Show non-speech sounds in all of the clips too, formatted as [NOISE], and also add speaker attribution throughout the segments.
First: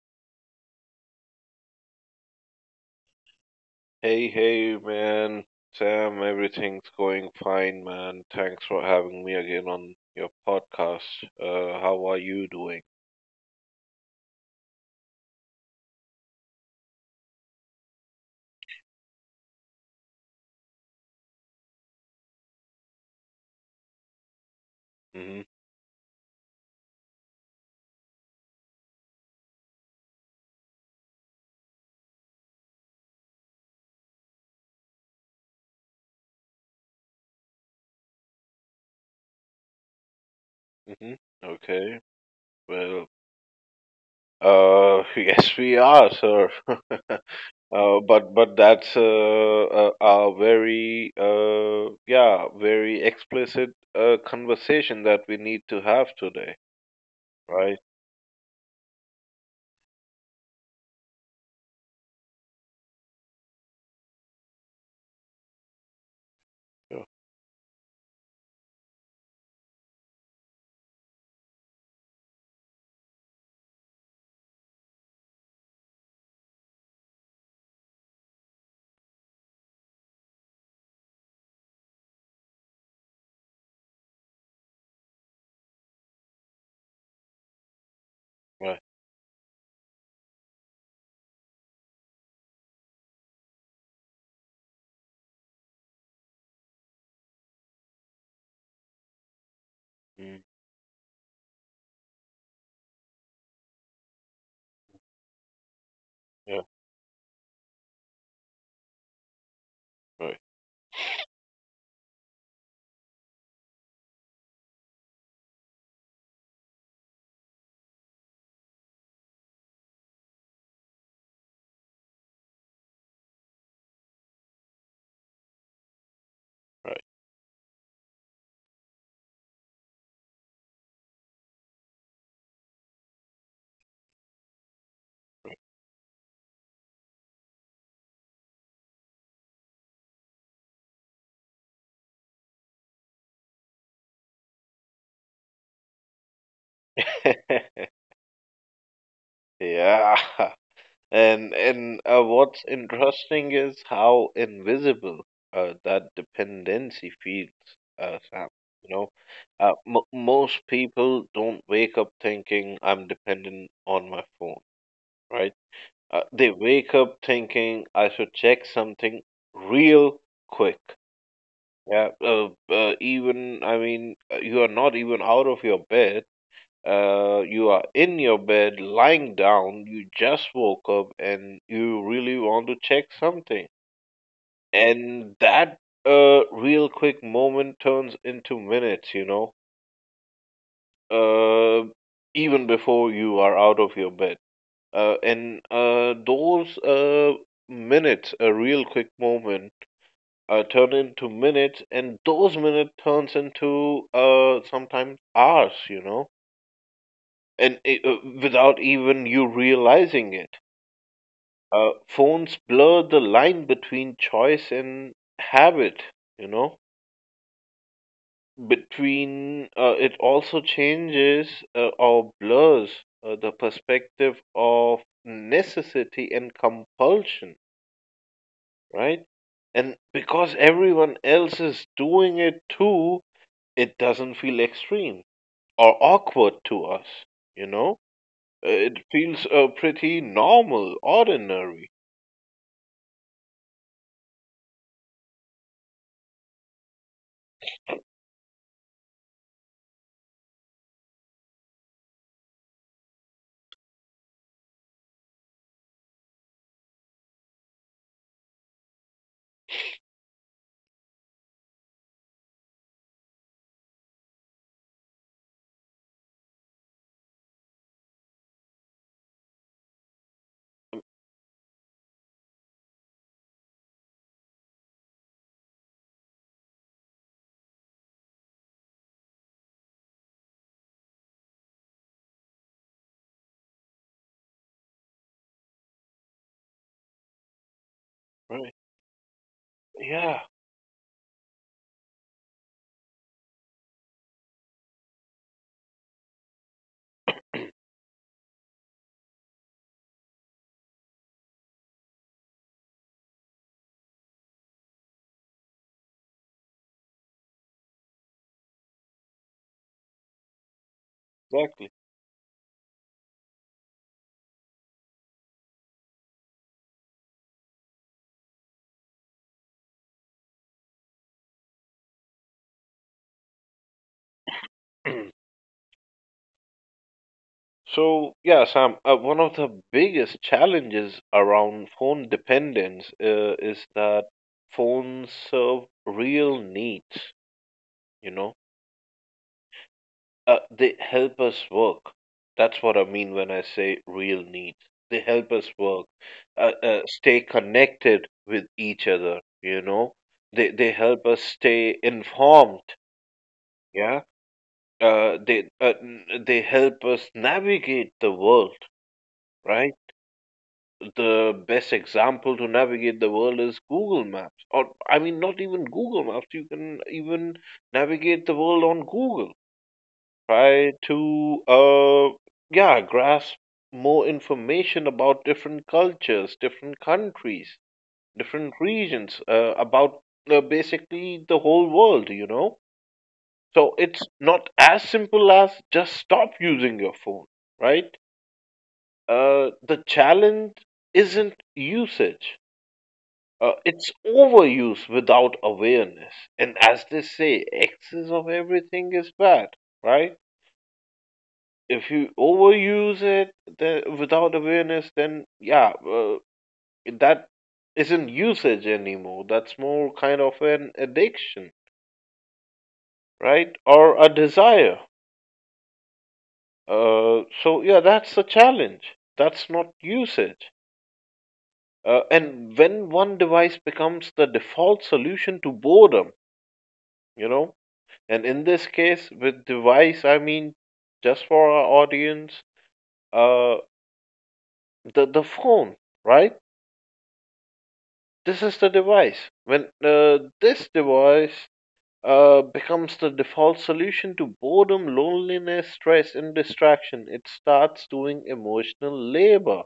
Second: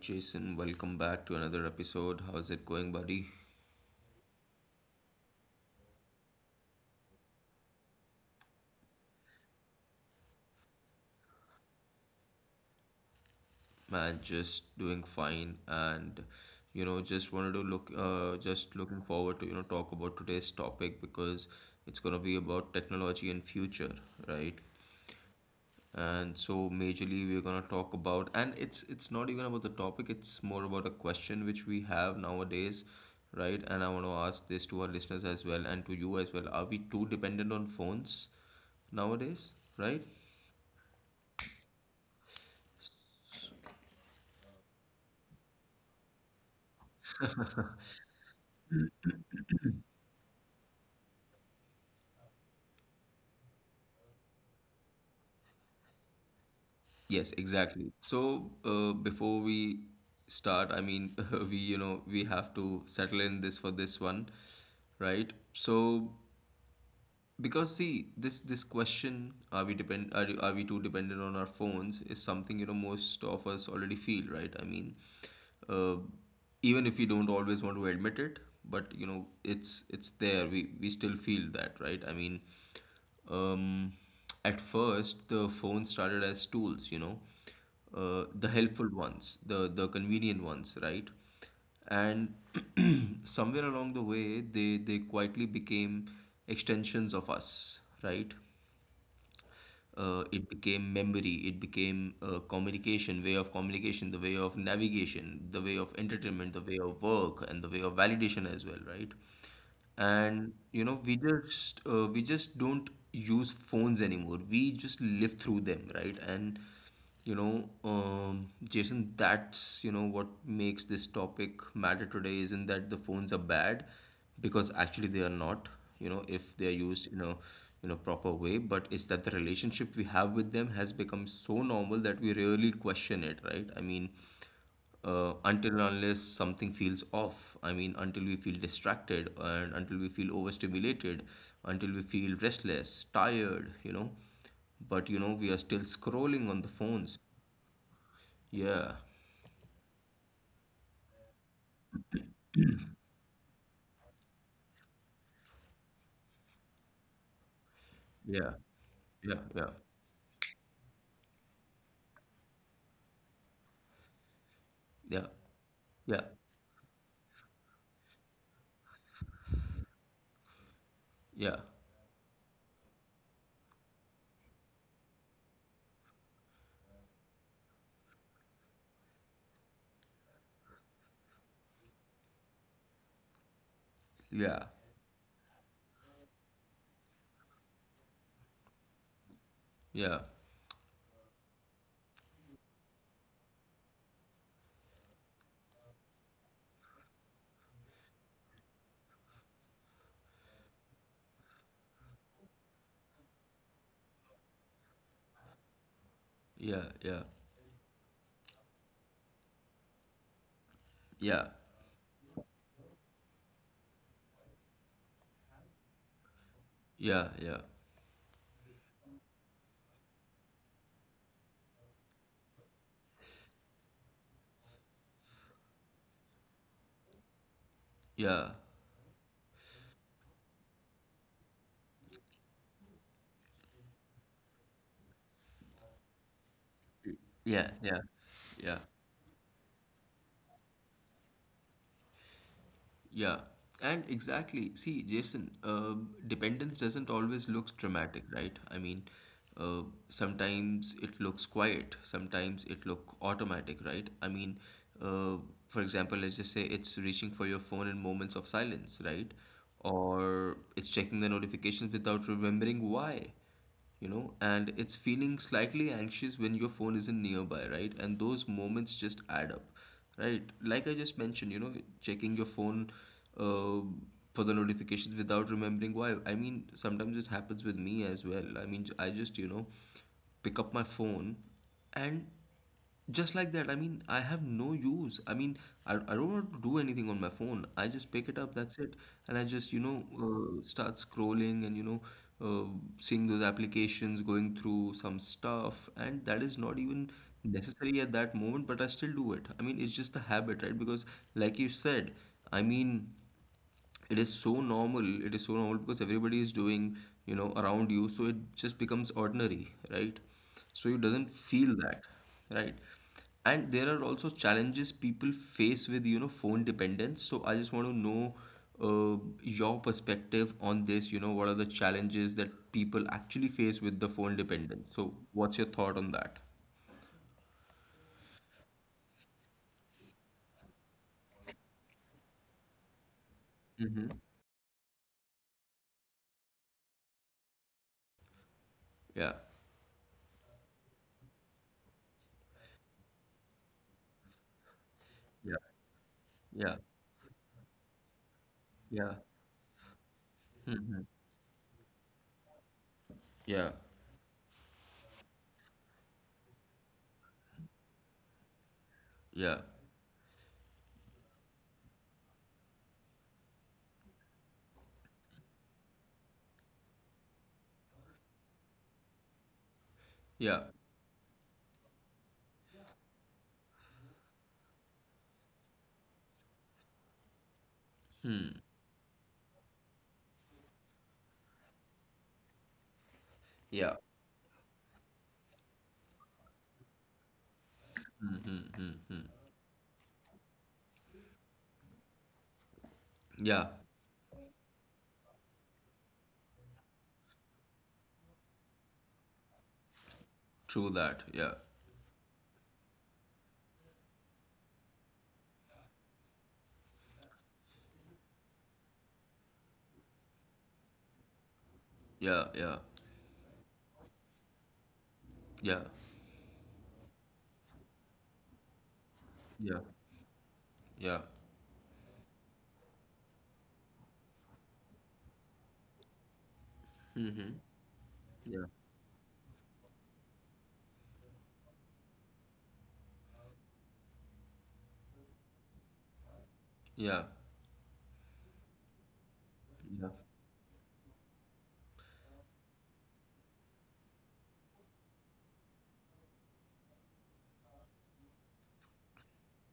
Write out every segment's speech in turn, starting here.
Speaker 1: Jason, welcome back to another episode. How's it going, buddy?
Speaker 2: Hey, hey, man. Sam, everything's going fine, man. Thanks for having me again on your podcast. How are you doing?
Speaker 1: Man, just doing fine, and you know, just wanted to just looking forward to you know talk about today's topic because it's gonna be about technology and future, right?
Speaker 2: hmm
Speaker 1: And so, majorly, we're gonna talk about, and it's not even about the topic; it's more about a question which we have nowadays, right? And I want to ask this to our listeners as well and to you as well. Are we too dependent on phones? Nowadays, right?
Speaker 2: hmm Okay. Well, [LAUGHS] yes, we are, sir. [LAUGHS] But that's a very very explicit conversation that we need to have today,
Speaker 1: Yes,
Speaker 2: right?
Speaker 1: exactly. So, before we start, I mean, [LAUGHS] we, you know, we have to settle in this for this one, right? So,
Speaker 2: Yeah,
Speaker 1: because see this question are we too dependent on our phones is something you know most of us already feel, right? I mean, uh, even if we don't always want to admit it, but you know it's there, we still feel that, right? I mean, um at first the phone started as tools, you know, the
Speaker 2: right.
Speaker 1: helpful ones, the convenient ones, right? And [CLEARS THROAT] somewhere along the way they quietly became extensions of us, right?
Speaker 2: Mm,
Speaker 1: It became memory, it became communication, way of communication, the way of navigation, the way of entertainment,
Speaker 2: yeah,
Speaker 1: the way of work, and the way of validation as well, right?
Speaker 2: right,
Speaker 1: And you know we just don't use phones anymore, we just live through them, right? And you know, Jason, that's you know what makes this topic matter today isn't that the phones are bad, because actually they are not. You know, if they are
Speaker 2: right.
Speaker 1: used in a proper way, but it's that the relationship we have with them has become so normal that we rarely question it, right? I mean, until and unless something feels off. I mean, until we feel distracted and until we feel overstimulated, until we feel restless, tired, you know. But, you know, we are still scrolling on the phones.
Speaker 2: [LAUGHS]
Speaker 1: Yeah,
Speaker 2: Yeah. And What's interesting is how invisible that dependency feels, Sam.
Speaker 1: yeah,
Speaker 2: You know,
Speaker 1: yeah, yeah,
Speaker 2: m most people don't wake up thinking I'm dependent on my phone,
Speaker 1: yeah,
Speaker 2: right? They wake up thinking I should check something real quick.
Speaker 1: yeah,
Speaker 2: Yeah, even I mean, you are not even out of your bed, you are in your bed, lying down, you just woke up, and you really want to check something.
Speaker 1: yeah,
Speaker 2: And that real quick moment turns into minutes, you know,
Speaker 1: yeah,
Speaker 2: uh, even before you are out of your bed. And those Minutes, a real quick moment, turn into minutes, and those minutes turns into sometimes hours, you know,
Speaker 1: yeah, yeah,
Speaker 2: and without even you realizing it.
Speaker 1: yeah,
Speaker 2: Phones blur the line between choice and habit, you know.
Speaker 1: yeah, yeah,
Speaker 2: Between it also changes or blurs the perspective of necessity and compulsion,
Speaker 1: yeah, yeah,
Speaker 2: right? And because everyone else is doing it too, it doesn't feel extreme or awkward to us, you
Speaker 1: yeah,
Speaker 2: know.
Speaker 1: yeah,
Speaker 2: Uh,
Speaker 1: yeah.
Speaker 2: It feels pretty normal, ordinary,
Speaker 1: Yeah, and exactly. See, Jason, dependence doesn't always look dramatic, right? I mean, uh, sometimes it looks quiet, sometimes it look automatic, right? I mean, uh, for example, let's just say it's reaching for your phone in moments of silence, right? Or it's checking the notifications without remembering why, you know. And it's feeling slightly anxious when your phone isn't nearby, right? And those moments just add up, right? Like I just mentioned, you know, checking your phone uh, for the notifications without remembering why. I mean, sometimes it happens with me as well. I mean, I just, you know, pick up my phone and just like that. I mean, I have no use. I mean, I don't want to do anything on my phone, I just pick it up,
Speaker 2: right?
Speaker 1: that's it. And I just, you know,
Speaker 2: Yeah,
Speaker 1: start scrolling, and you know, uh, seeing those applications, going through some stuff, and that is not even necessary at that moment, but I still do it. I mean, it's just the habit, right? Because like you said, I mean, it is so normal, it is so normal, because everybody is doing, you know, around you, so it just becomes ordinary, right? So you doesn't feel
Speaker 2: exactly.
Speaker 1: that, right? And there are also challenges people face with, you know, phone dependence. So I just want to know uh, your perspective on this. You know, what are the challenges that people actually face with the phone dependence? So
Speaker 2: [CLEARS THROAT]
Speaker 1: what's your thought on that?
Speaker 2: So, yeah, Sam, one of the biggest challenges around phone dependence is
Speaker 1: Mm-hmm.
Speaker 2: that phones serve real needs, you know.
Speaker 1: Yeah,
Speaker 2: They help us work. That's what I mean when I say real needs. They help
Speaker 1: yeah,
Speaker 2: us work,
Speaker 1: yeah,
Speaker 2: stay connected with each
Speaker 1: yeah,
Speaker 2: other, you know. They help us stay informed,
Speaker 1: yeah,
Speaker 2: yeah. They help us navigate the world,
Speaker 1: yeah,
Speaker 2: right? The best example to navigate the world is Google Maps. Or, I mean, not even Google Maps. You can even navigate the world on Google.
Speaker 1: yeah,
Speaker 2: Try to, yeah, grasp more information about different cultures, different countries, different regions, about basically the whole world, you know? So
Speaker 1: yeah,
Speaker 2: it's not as simple as just stop using your phone, right? The challenge isn't usage.
Speaker 1: yeah.
Speaker 2: It's overuse without awareness. And as they say, excess of everything is bad, right?
Speaker 1: True that. Yeah.
Speaker 2: If you overuse it then, without awareness, then yeah, that isn't usage anymore. That's more kind of an addiction,
Speaker 1: Yeah. Yeah.
Speaker 2: right? Or a desire.
Speaker 1: Yeah.
Speaker 2: So yeah, that's the challenge. That's
Speaker 1: Yeah.
Speaker 2: not usage.
Speaker 1: Yeah.
Speaker 2: And when one device becomes the default solution to boredom, you know, and in
Speaker 1: Yeah.
Speaker 2: this case, with device, I mean, just for our audience, uh, the phone, right?
Speaker 1: Yeah.
Speaker 2: This is the device. When
Speaker 1: Yeah.
Speaker 2: this device becomes the default solution to boredom, loneliness, stress, and distraction, it starts doing emotional labor.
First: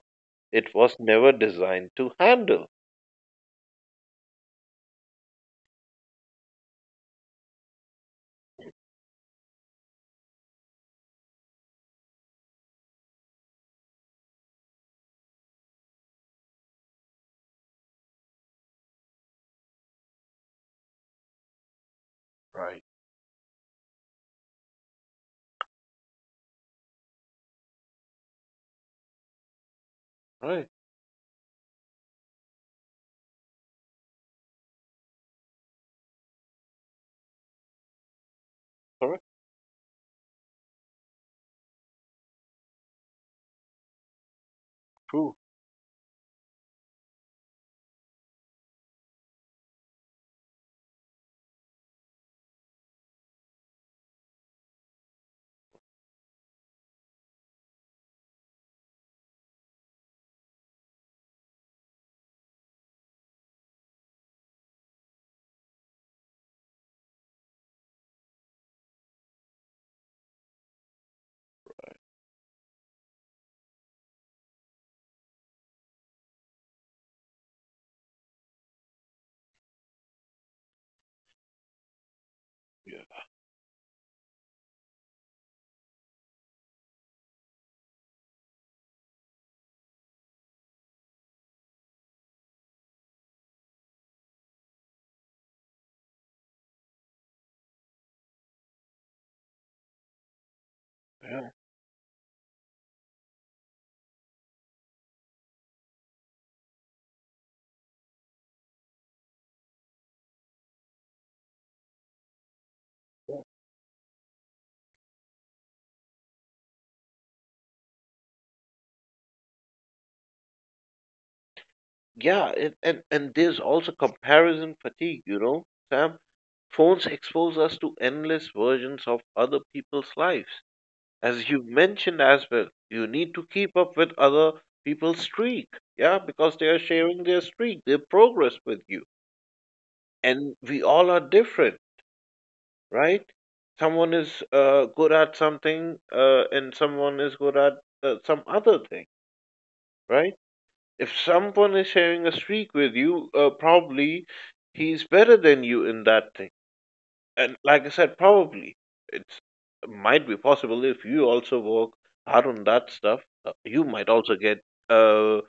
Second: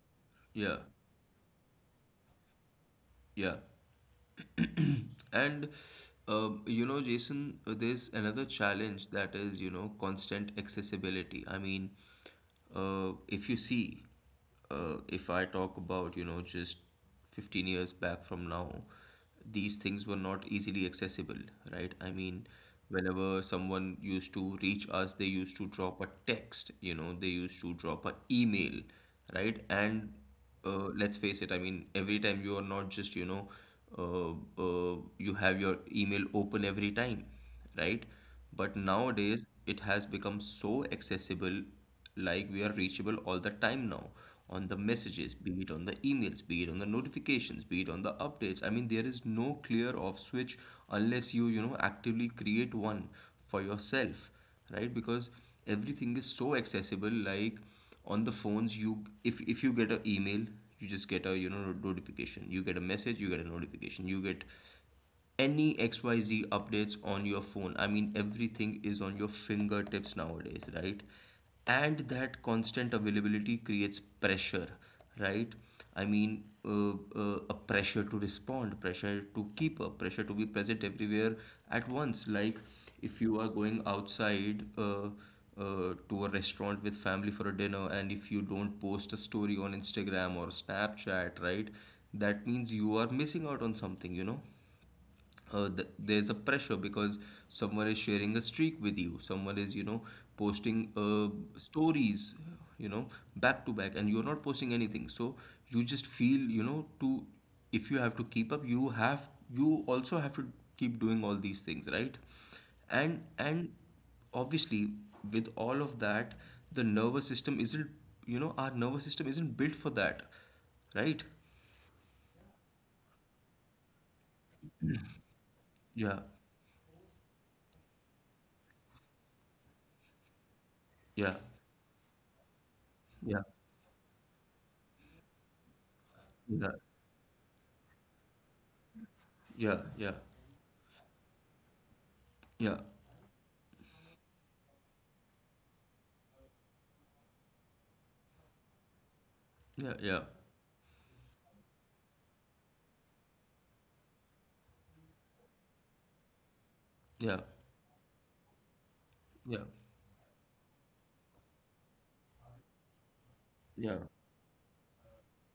Speaker 2: It
Speaker 1: Yeah.
Speaker 2: was never designed to handle.
Speaker 1: Yeah. And you know, Jason, there's another challenge, that is, you know, constant accessibility. I mean, if you see, if I talk about, you know, just 15 years back from now, these things were not easily accessible, right? I mean,
Speaker 2: Right.
Speaker 1: whenever someone used to reach us, they used to drop a text, you know, they used to drop a email, right? And
Speaker 2: Right.
Speaker 1: let's face it. I mean, every time you are not just, you know, uh, uh, you have your email open every time, right? But
Speaker 2: Correct.
Speaker 1: nowadays it has become so accessible, like we are reachable all the time now, on the messages,
Speaker 2: True.
Speaker 1: be it on the emails, be it on the notifications, be it on the updates. I mean, there is no clear off switch unless you, you know, actively create one for yourself, right? Because everything is so accessible, like on the phones, you, if you get an email, you just get a, you know, notification, you get a message, you get a notification, you get any XYZ updates on your phone. I mean, everything is on your fingertips nowadays, right? And that constant availability creates pressure, right? I mean, a pressure to respond, pressure to keep up, pressure to be present everywhere at once. Like if
Speaker 2: Yeah.
Speaker 1: you are going outside, to a restaurant with family for a dinner, and if you don't post a story on Instagram or Snapchat, right? That means you are missing out on something, you know? There's a pressure, because someone is sharing a streak with you, someone is, you know, posting stories, you know, back to back, and you're not posting anything, so you just feel, you know, to, if you have to keep up, you have, you also have to keep doing all these things, right? And obviously, with all of that, the nervous system isn't, you know, our nervous system isn't built for that, right?
Speaker 2: Yeah, and there's also comparison fatigue, you know,
Speaker 1: Yeah,
Speaker 2: Sam. Phones expose us to endless versions of other people's lives.
Speaker 1: yeah,
Speaker 2: As you mentioned as well, you need
Speaker 1: yeah,
Speaker 2: to keep up with other people's streak. Yeah, because
Speaker 1: yeah,
Speaker 2: they are sharing their streak, their progress with you.
Speaker 1: yeah, yeah.
Speaker 2: And we all are different,
Speaker 1: Yeah,
Speaker 2: right? Someone is good at something, and someone is good at some other thing,
Speaker 1: yeah, yeah,
Speaker 2: right? If someone is sharing a streak with you, probably he's better than you in that thing.
Speaker 1: yeah,
Speaker 2: And like I said, probably it's
Speaker 1: yeah,
Speaker 2: might be possible if you also work hard on that stuff. You
Speaker 1: yeah,
Speaker 2: might also get uh,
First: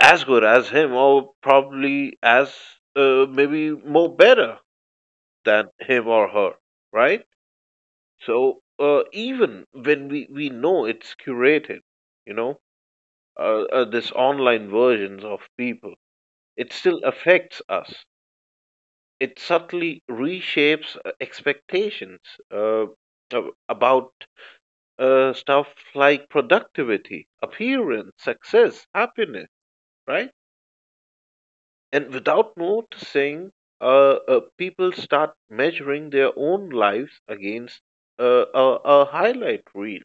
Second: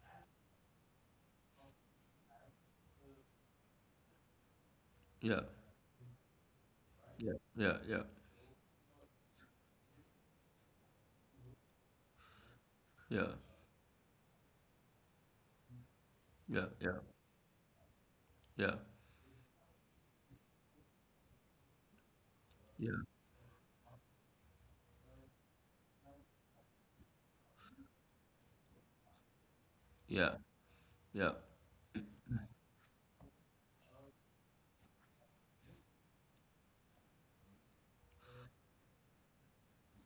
Speaker 2: as good as him, or probably as maybe more better than him or her, right?
Speaker 1: yeah, yeah, yeah,
Speaker 2: So even when we know it's curated, you know,
Speaker 1: yeah,
Speaker 2: this online versions of people,
Speaker 1: yeah,
Speaker 2: it
Speaker 1: yeah,
Speaker 2: still affects us.
Speaker 1: yeah,
Speaker 2: It subtly reshapes expectations uh,
Speaker 1: yeah, yeah,
Speaker 2: about stuff like productivity, appearance, success, happiness, right?
Speaker 1: yeah, yeah.
Speaker 2: And without noticing, people start measuring their own lives against a highlight reel.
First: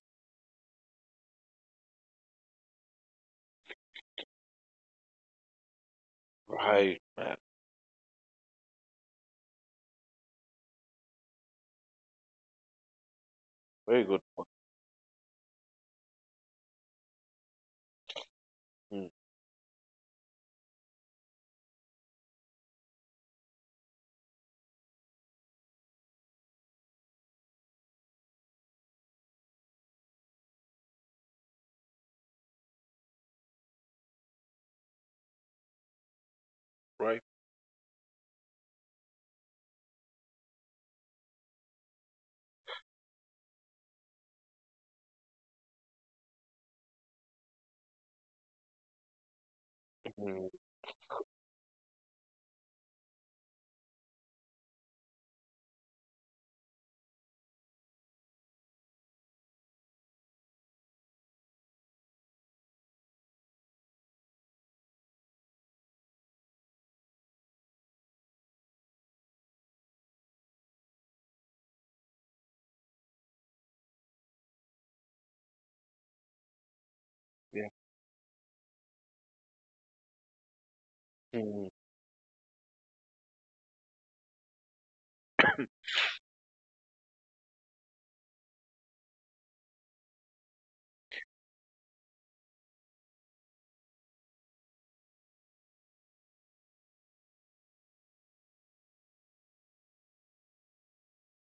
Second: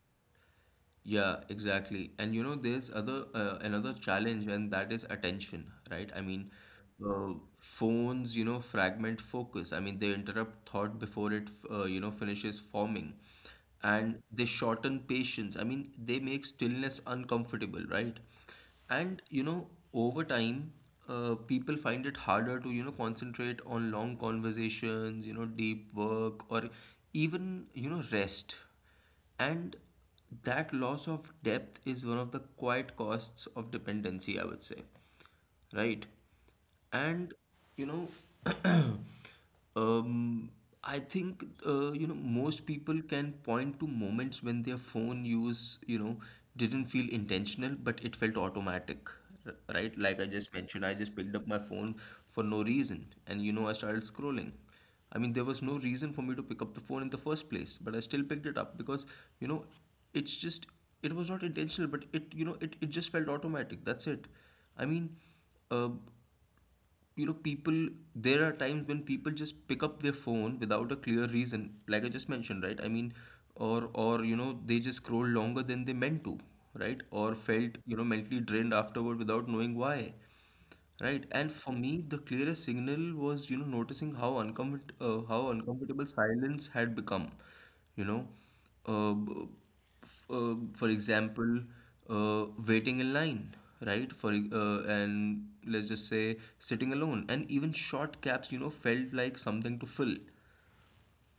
Speaker 1: Yeah, exactly. And you know, there's other another challenge, and that is attention, right? I mean,
Speaker 2: Right, man.
Speaker 1: phones, you know, fragment focus. I mean, they interrupt thought before it, you know, finishes forming,
Speaker 2: Very good.
Speaker 1: and they shorten patience. I mean, they make stillness uncomfortable, right?
Speaker 2: Mm,
Speaker 1: And you know, over time, people find it harder to, you know, concentrate on long conversations, you know, deep work, or even, you know, rest. And that loss of depth is one of the quiet costs of dependency, I would say. Right?
Speaker 2: right.
Speaker 1: And, you know, [CLEARS THROAT] um, I think, you know, most people can point to moments when their phone use, you know, didn't feel intentional, but it felt automatic. Right? Like I
Speaker 2: Mm,
Speaker 1: just mentioned, I just picked up my phone for no reason. And, you know, I started scrolling. I mean, there was no reason for me to pick up the phone in the first place, but I still picked it up because, you know, it's just, it was not intentional, but it, you know, it just felt automatic. That's it. I mean, uh, you know, people, there are times when people just pick up their phone without a clear reason, like I just mentioned, right? I mean, you know, they just scroll longer than they meant to, right? Or
Speaker 2: yeah.
Speaker 1: felt, you know, mentally drained afterward without knowing why. Right, and
Speaker 2: Mm.
Speaker 1: for me, the clearest signal was, you know, noticing how uncomfort how uncomfortable silence had become. You know, uh, b- for example, waiting in line, right? And let's just say sitting alone, and even short gaps, you know, felt like something to fill.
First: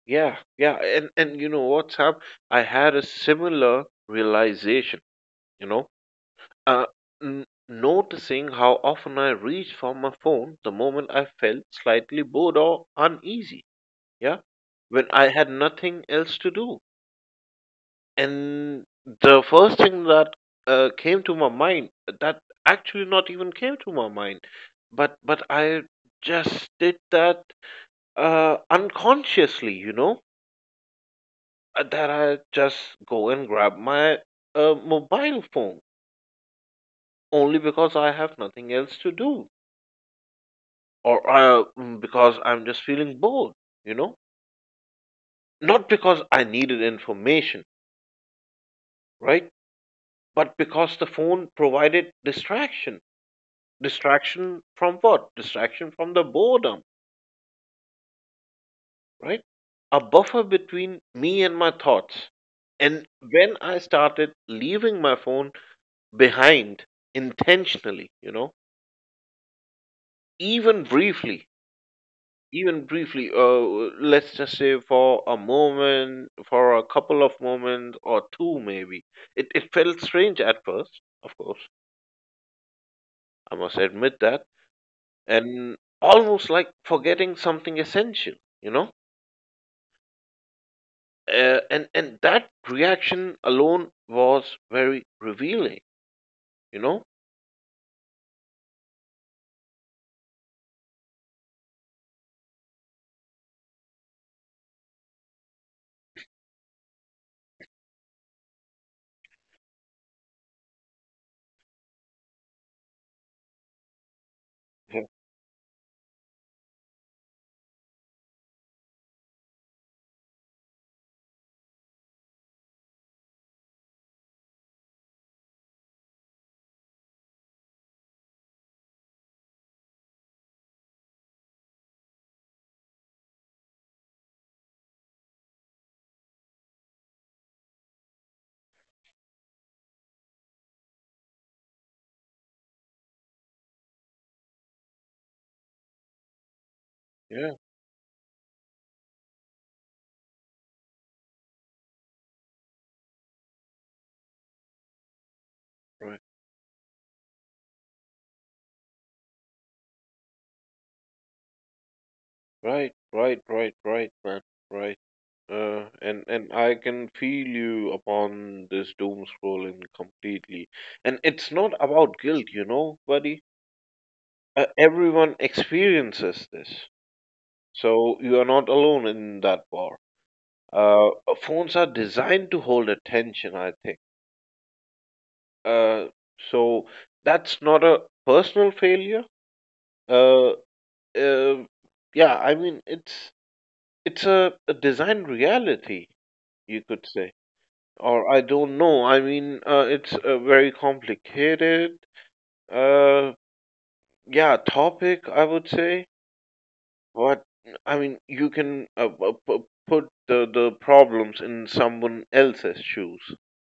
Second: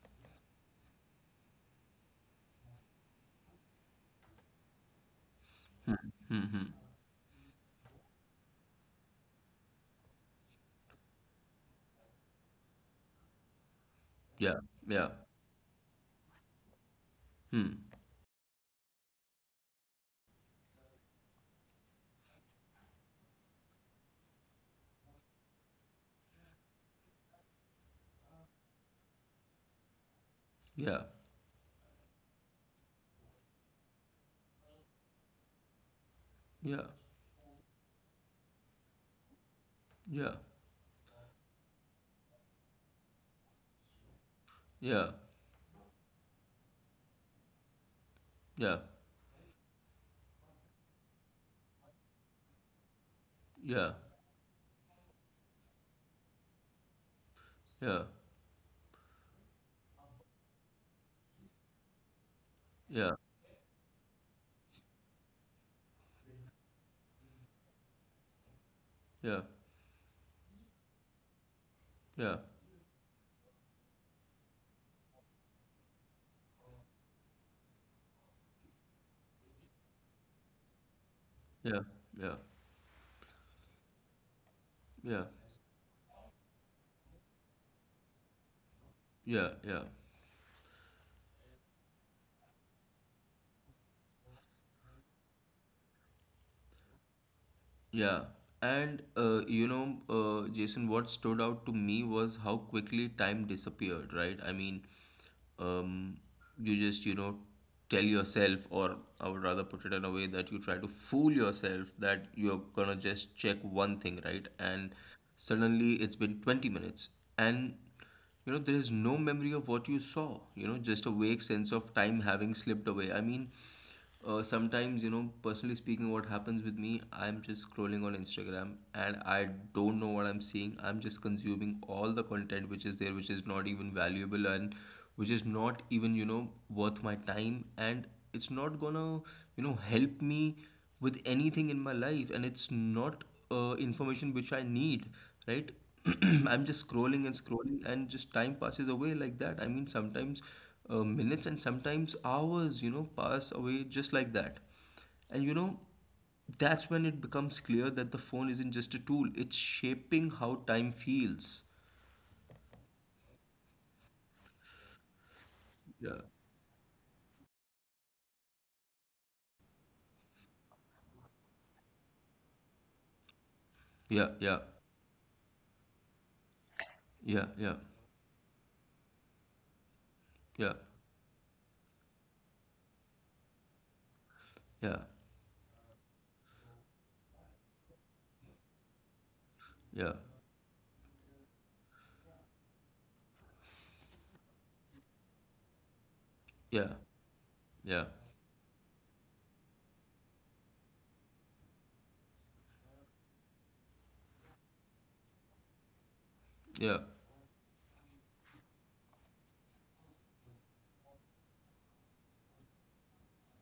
Speaker 2: Yeah, yeah, and you know what's up? I had a similar realization, you know, uh, noticing how often I reached for my phone the moment I felt slightly bored or uneasy. Yeah,
Speaker 1: Yeah, yeah,
Speaker 2: when I had nothing else to do,
Speaker 1: hmm,
Speaker 2: and the first thing that came to my mind, that actually not even came to my mind, but I just did that unconsciously, you know,
Speaker 1: yeah,
Speaker 2: that I just go and grab my mobile phone
Speaker 1: yeah,
Speaker 2: only because I have nothing else to do or because I'm just feeling bored, you know?
Speaker 1: yeah,
Speaker 2: Not because I needed information,
Speaker 1: yeah,
Speaker 2: right? But because the phone provided distraction.
Speaker 1: yeah,
Speaker 2: Distraction from what? Distraction from the boredom,
Speaker 1: yeah,
Speaker 2: right? A buffer between me and my thoughts. And
Speaker 1: yeah,
Speaker 2: when I started leaving my phone behind intentionally, you know,
Speaker 1: yeah,
Speaker 2: even briefly,
Speaker 1: yeah, yeah,
Speaker 2: even briefly, let's just say for a moment, for a couple of moments or two, maybe. It felt strange at first, of course,
Speaker 1: yeah, yeah,
Speaker 2: I must admit that,
Speaker 1: yeah.
Speaker 2: and almost like forgetting something essential, you know?
Speaker 1: Yeah, yeah,
Speaker 2: And that reaction alone was very revealing, you know?
Speaker 1: yeah. And you know, Jason, what stood out to me was how quickly time disappeared, right? I mean, um, you just, you know, tell yourself, or I would rather put it in a way that you try to fool yourself that you're gonna just check one thing, right? And
Speaker 2: Yeah,
Speaker 1: suddenly it's been 20 minutes. And you know, there is no memory of what you saw, you know, just a vague sense of time having slipped away. I mean, sometimes, you know, personally speaking, what happens with me, I'm just scrolling on Instagram and I don't know what I'm seeing. I'm just consuming all the content which is there, which is not even valuable, and which is not even, you know, worth my time. And it's not gonna, you know, help me with anything in my life, and it's not information which I need, right? [CLEARS THROAT] I'm just scrolling and
Speaker 2: yeah,
Speaker 1: scrolling, and just time passes away like that. I mean, sometimes minutes, and sometimes hours, you know, pass away just like that. And you know,
Speaker 2: right,
Speaker 1: that's when it becomes clear that the phone isn't just a tool, it's shaping how time feels.
Speaker 2: right, right, right, right, man, right. Uh, and
Speaker 1: Yeah,
Speaker 2: and I can feel you upon this doom scrolling completely. And it's not about guilt, you know, buddy.
Speaker 1: yeah, yeah,
Speaker 2: Everyone experiences this,
Speaker 1: yeah, yeah,
Speaker 2: so you are not alone in that bar. Uh, phones are designed to hold attention, I think.
Speaker 1: yeah,
Speaker 2: Uh, so that's not a personal failure.
Speaker 1: yeah,
Speaker 2: Uh, uh, yeah, I mean it's a design reality, you
Speaker 1: yeah, yeah,
Speaker 2: could say.
Speaker 1: yeah,
Speaker 2: Or I don't know. I mean, it's a very complicated, uh, yeah, topic, I would say.
Speaker 1: yeah,
Speaker 2: But I mean, you can put the problems in someone else's shoes,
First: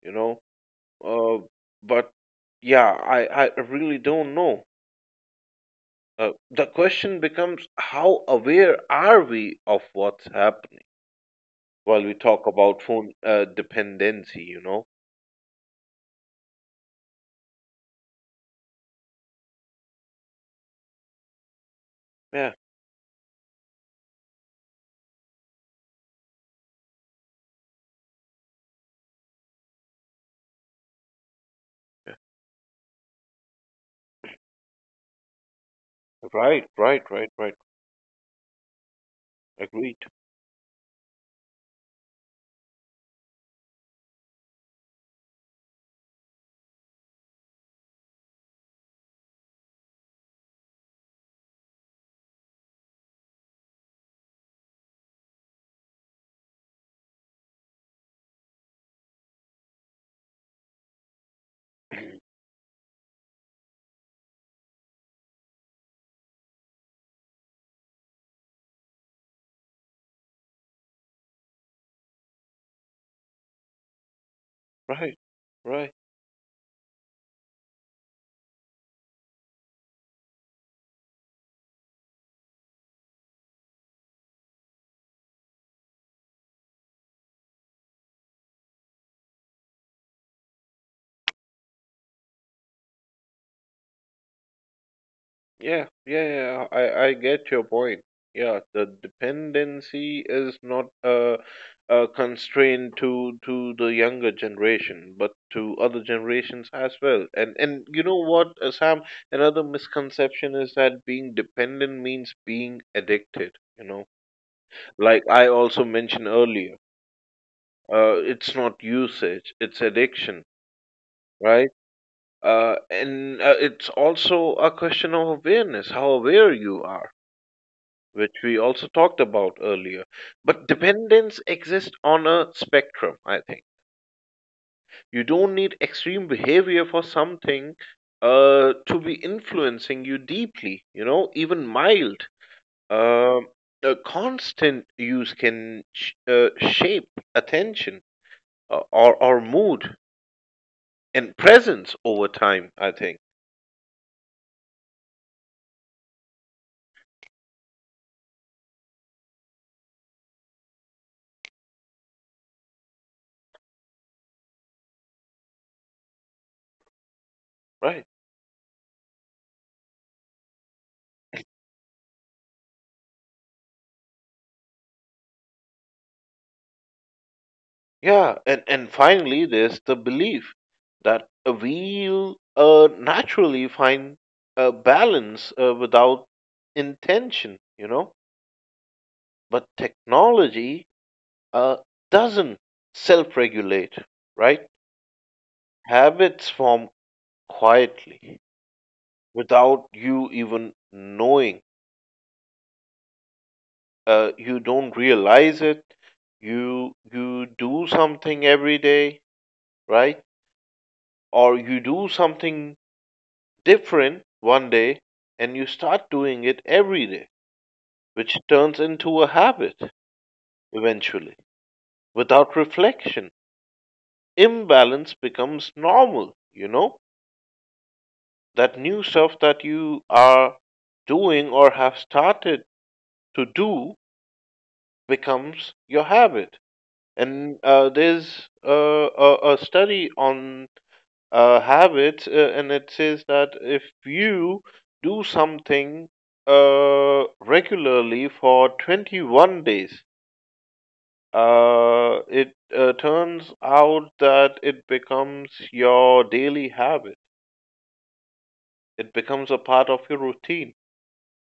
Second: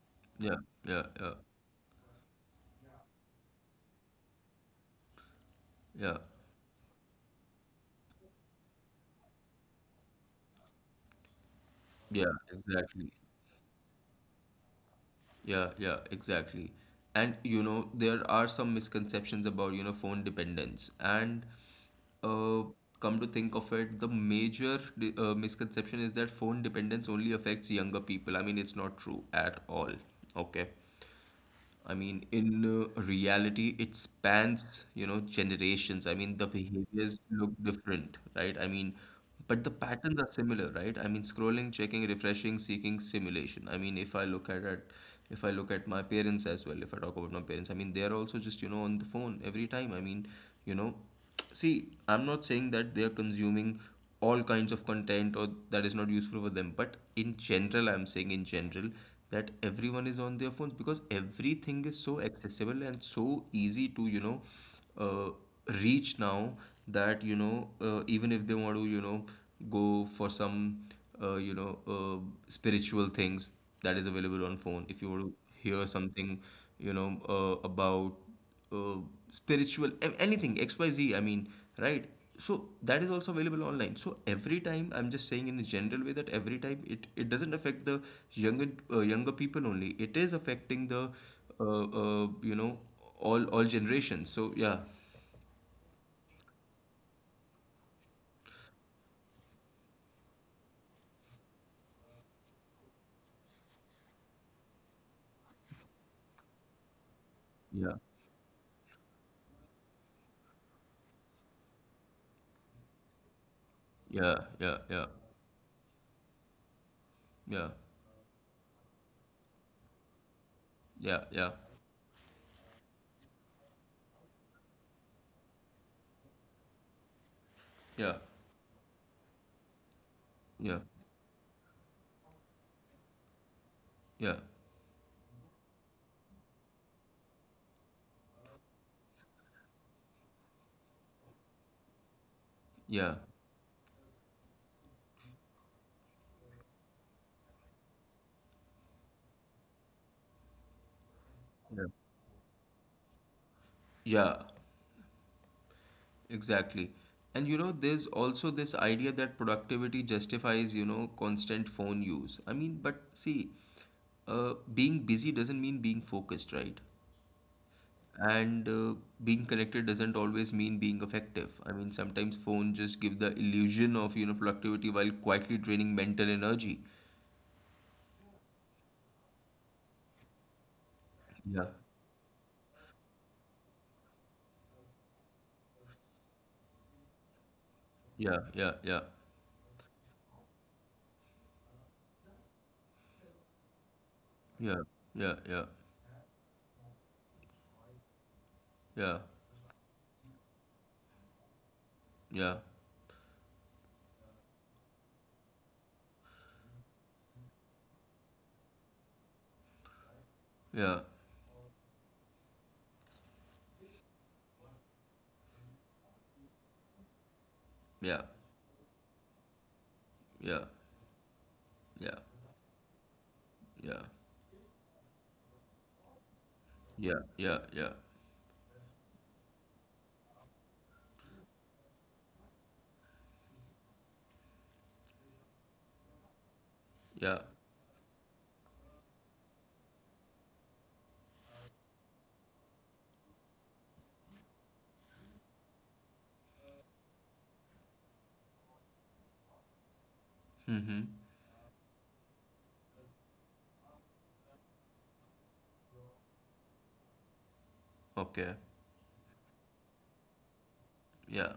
Speaker 2: you know.
Speaker 1: yeah, yeah, yeah,
Speaker 2: Uh, but yeah, I really don't know.
Speaker 1: yeah.
Speaker 2: The question becomes how aware are we of what's happened while we
Speaker 1: Yeah,
Speaker 2: talk about
Speaker 1: exactly.
Speaker 2: phone dependency, you know?
Speaker 1: Yeah, yeah, exactly. And you know, there are some misconceptions about, you know, phone dependence. And uh,
Speaker 2: Yeah,
Speaker 1: come to think of it, the major misconception is that phone dependence only affects younger people. I mean, it's not true at all. Okay. I mean, in reality, it spans, you know, generations. I mean, the
Speaker 2: right, right,
Speaker 1: behaviors
Speaker 2: right,
Speaker 1: look
Speaker 2: right.
Speaker 1: different, right? But the
Speaker 2: Agreed.
Speaker 1: patterns are similar, right? I mean, scrolling, checking, refreshing, seeking stimulation. I mean, if I look at it, if I look at my parents as well, if I talk about my parents, I mean, they're also just, you know, on the phone every time. I mean, you know. See, I'm not saying that they are consuming all kinds of content or that is not useful for them, but in general, I'm saying in general that everyone is on their phones because everything is so accessible and so easy to, you know, uh, reach now that, you know, even if they want to, you know, go for some, uh, you know, uh, spiritual things that is available on phone, if you want
Speaker 2: Right,
Speaker 1: to hear
Speaker 2: right.
Speaker 1: something, you know, about uh, spiritual anything X Y Z. I mean right so that is also available online, so every time, I'm just saying in a general way that every time it doesn't affect the younger younger people only. It is affecting the you know, all generations. So yeah,
Speaker 2: Yeah, yeah, yeah. I get your point. Yeah, the dependency is not a constraint to the younger generation, but to other generations as well.
Speaker 1: yeah,
Speaker 2: And you know what, Sam? Another misconception is that being dependent means being addicted. You know,
Speaker 1: yeah, yeah, yeah,
Speaker 2: like I also mentioned earlier, it's not usage, it's addiction,
Speaker 1: yeah, yeah,
Speaker 2: right? And It's also a question of awareness, how aware you are,
Speaker 1: yeah, yeah,
Speaker 2: which we also talked about earlier. But
Speaker 1: yeah,
Speaker 2: dependence exists on a spectrum, I think.
Speaker 1: yeah,
Speaker 2: You don't need extreme behavior for something to be influencing you deeply, you know, even mild.
Speaker 1: yeah,
Speaker 2: uh, a constant use can shape attention or mood and presence over time, I think,
Speaker 1: yeah, exactly. And you know, there's also this idea that productivity justifies, you know, constant phone use. I mean, but see, being busy doesn't mean being focused, right?
Speaker 2: right?
Speaker 1: And being connected doesn't always mean being effective. I mean, sometimes phone just give the illusion of, you know, productivity while quietly draining mental energy.
Speaker 2: Yeah, and finally, there's the belief that
Speaker 1: Yeah,
Speaker 2: we'll naturally find a balance without intention, you know.
Speaker 1: yeah, yeah, yeah,
Speaker 2: But technology uh, doesn't self regulate, right?
Speaker 1: yeah, yeah, yeah,
Speaker 2: Habits form quietly without you even knowing.
Speaker 1: yeah,
Speaker 2: You don't realize it. You do something every day, right?
Speaker 1: yeah,
Speaker 2: Or you do something different one day and you start doing it every day,
Speaker 1: yeah,
Speaker 2: which turns into a habit
Speaker 1: yeah, yeah,
Speaker 2: eventually.
Speaker 1: yeah,
Speaker 2: Without reflection,
Speaker 1: yeah,
Speaker 2: imbalance becomes normal, you know?
Speaker 1: yeah, yeah, yeah, yeah.
Speaker 2: That new stuff that you are doing or have started to do becomes your habit.
Speaker 1: Yeah.
Speaker 2: And there's a study on habits, and it says that if you do something regularly for 21 days,
Speaker 1: Mm-hmm.
Speaker 2: it turns out that it becomes your daily habit.
Speaker 1: Okay.
Speaker 2: It becomes a part of your routine.
Speaker 1: Yeah.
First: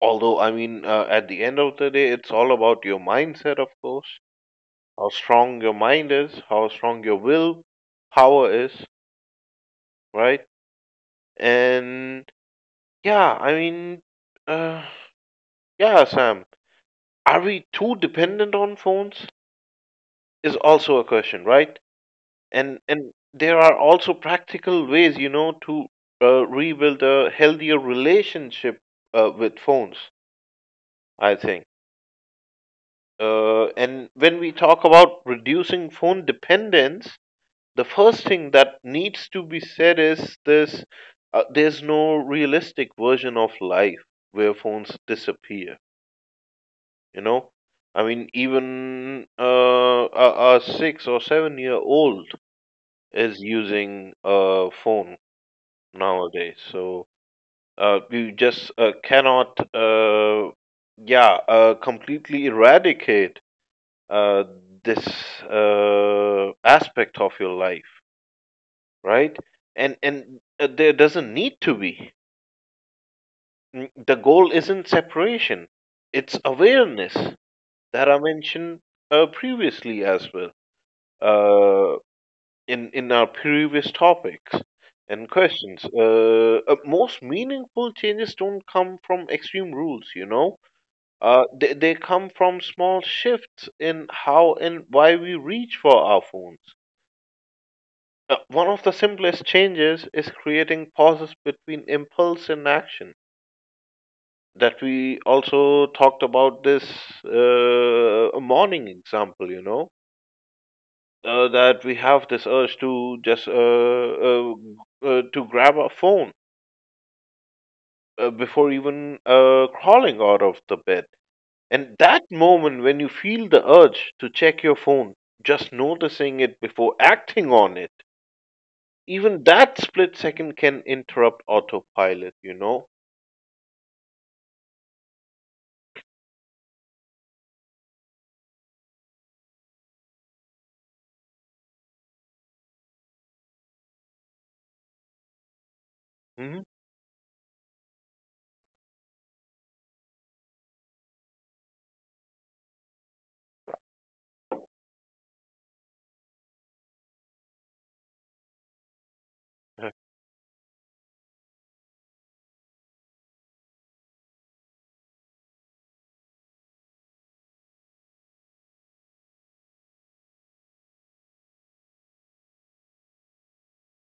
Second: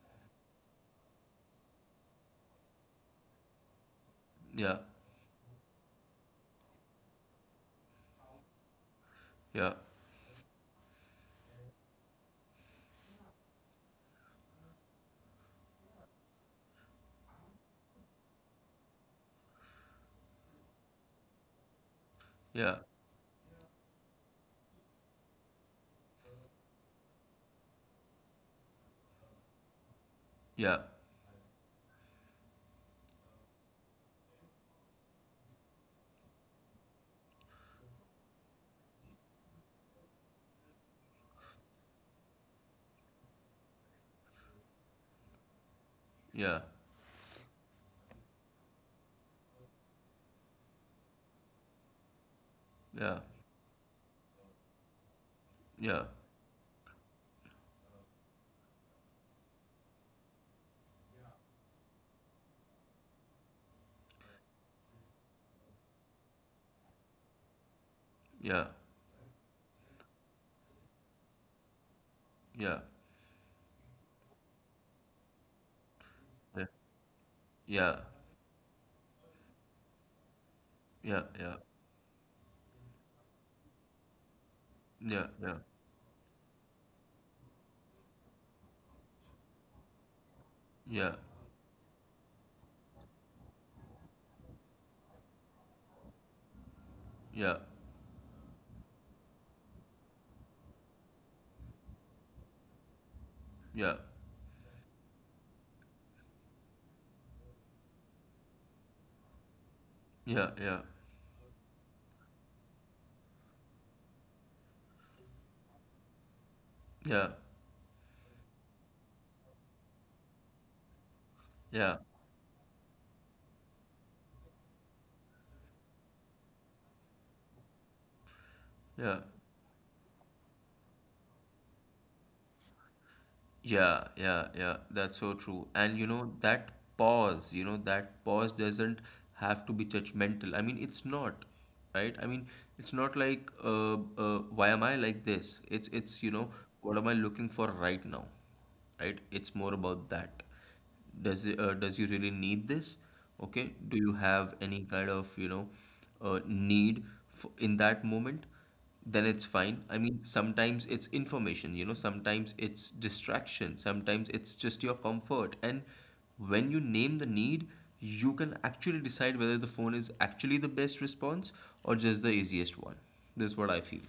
Speaker 2: Although, I mean, at the end of the day, it's all about your mindset, of course,
Speaker 1: Yeah.
Speaker 2: how strong your mind is, how strong your will power is,
Speaker 1: Yeah.
Speaker 2: right? And yeah, I mean, uh, yeah, Sam. Are we too dependent on phones? Is also a question, right?
Speaker 1: Yeah.
Speaker 2: And there are also practical ways, you know, to rebuild a healthier relationship with phones.
Speaker 1: Yeah.
Speaker 2: I think. And when we talk about reducing phone dependence, the first thing that needs to be said is this: there's no realistic version of life where phones disappear.
Speaker 1: Yeah.
Speaker 2: You know, I mean, even a 6 or 7 year old
Speaker 1: Yeah.
Speaker 2: is using a phone
Speaker 1: Yeah.
Speaker 2: nowadays. So you just cannot, yeah, completely eradicate uh, this aspect of your life,
Speaker 1: Yeah.
Speaker 2: right? And there doesn't need to be.
Speaker 1: Yeah. Yeah.
Speaker 2: Mm, the goal isn't separation; it's awareness
Speaker 1: Yeah.
Speaker 2: that I mentioned previously as well
Speaker 1: Yeah. Yeah. Yeah. Yeah.
Speaker 2: uh, in our previous topics
Speaker 1: Yeah.
Speaker 2: and
Speaker 1: Yeah.
Speaker 2: questions, most meaningful changes don't come from extreme rules. You know,
Speaker 1: Yeah.
Speaker 2: they come from small shifts in how and why we reach for our phones.
Speaker 1: Yeah.
Speaker 2: One of the simplest changes is creating pauses between impulse and action,
Speaker 1: Yeah.
Speaker 2: that we also talked about this morning example, you know,
Speaker 1: Yeah.
Speaker 2: that we have this urge to just uh, to grab our phone
Speaker 1: Yeah.
Speaker 2: before even crawling out of the bed. And
Speaker 1: Yeah.
Speaker 2: that moment when you feel the urge to check your phone, just noticing it before acting on it,
Speaker 1: Yeah.
Speaker 2: even that split second can interrupt autopilot, you know?
Speaker 1: Yeah, yeah, yeah. That's so true. And you know, that pause, you know, that pause doesn't have to be judgmental. I mean, it's not, right? I mean, it's not like why am I like this? It's you know,
Speaker 2: Mhm.
Speaker 1: what am I looking for right now? Right? It's more about that. Does it, does you really need this? Okay, do you have any kind of, you know, need for, in that moment, then it's fine.
Speaker 2: Uh,
Speaker 1: I mean, sometimes it's information, you know, sometimes it's distraction, sometimes it's just your comfort. And when you name the need, you can actually decide whether the phone is actually the best response or just the easiest one. This is what I feel.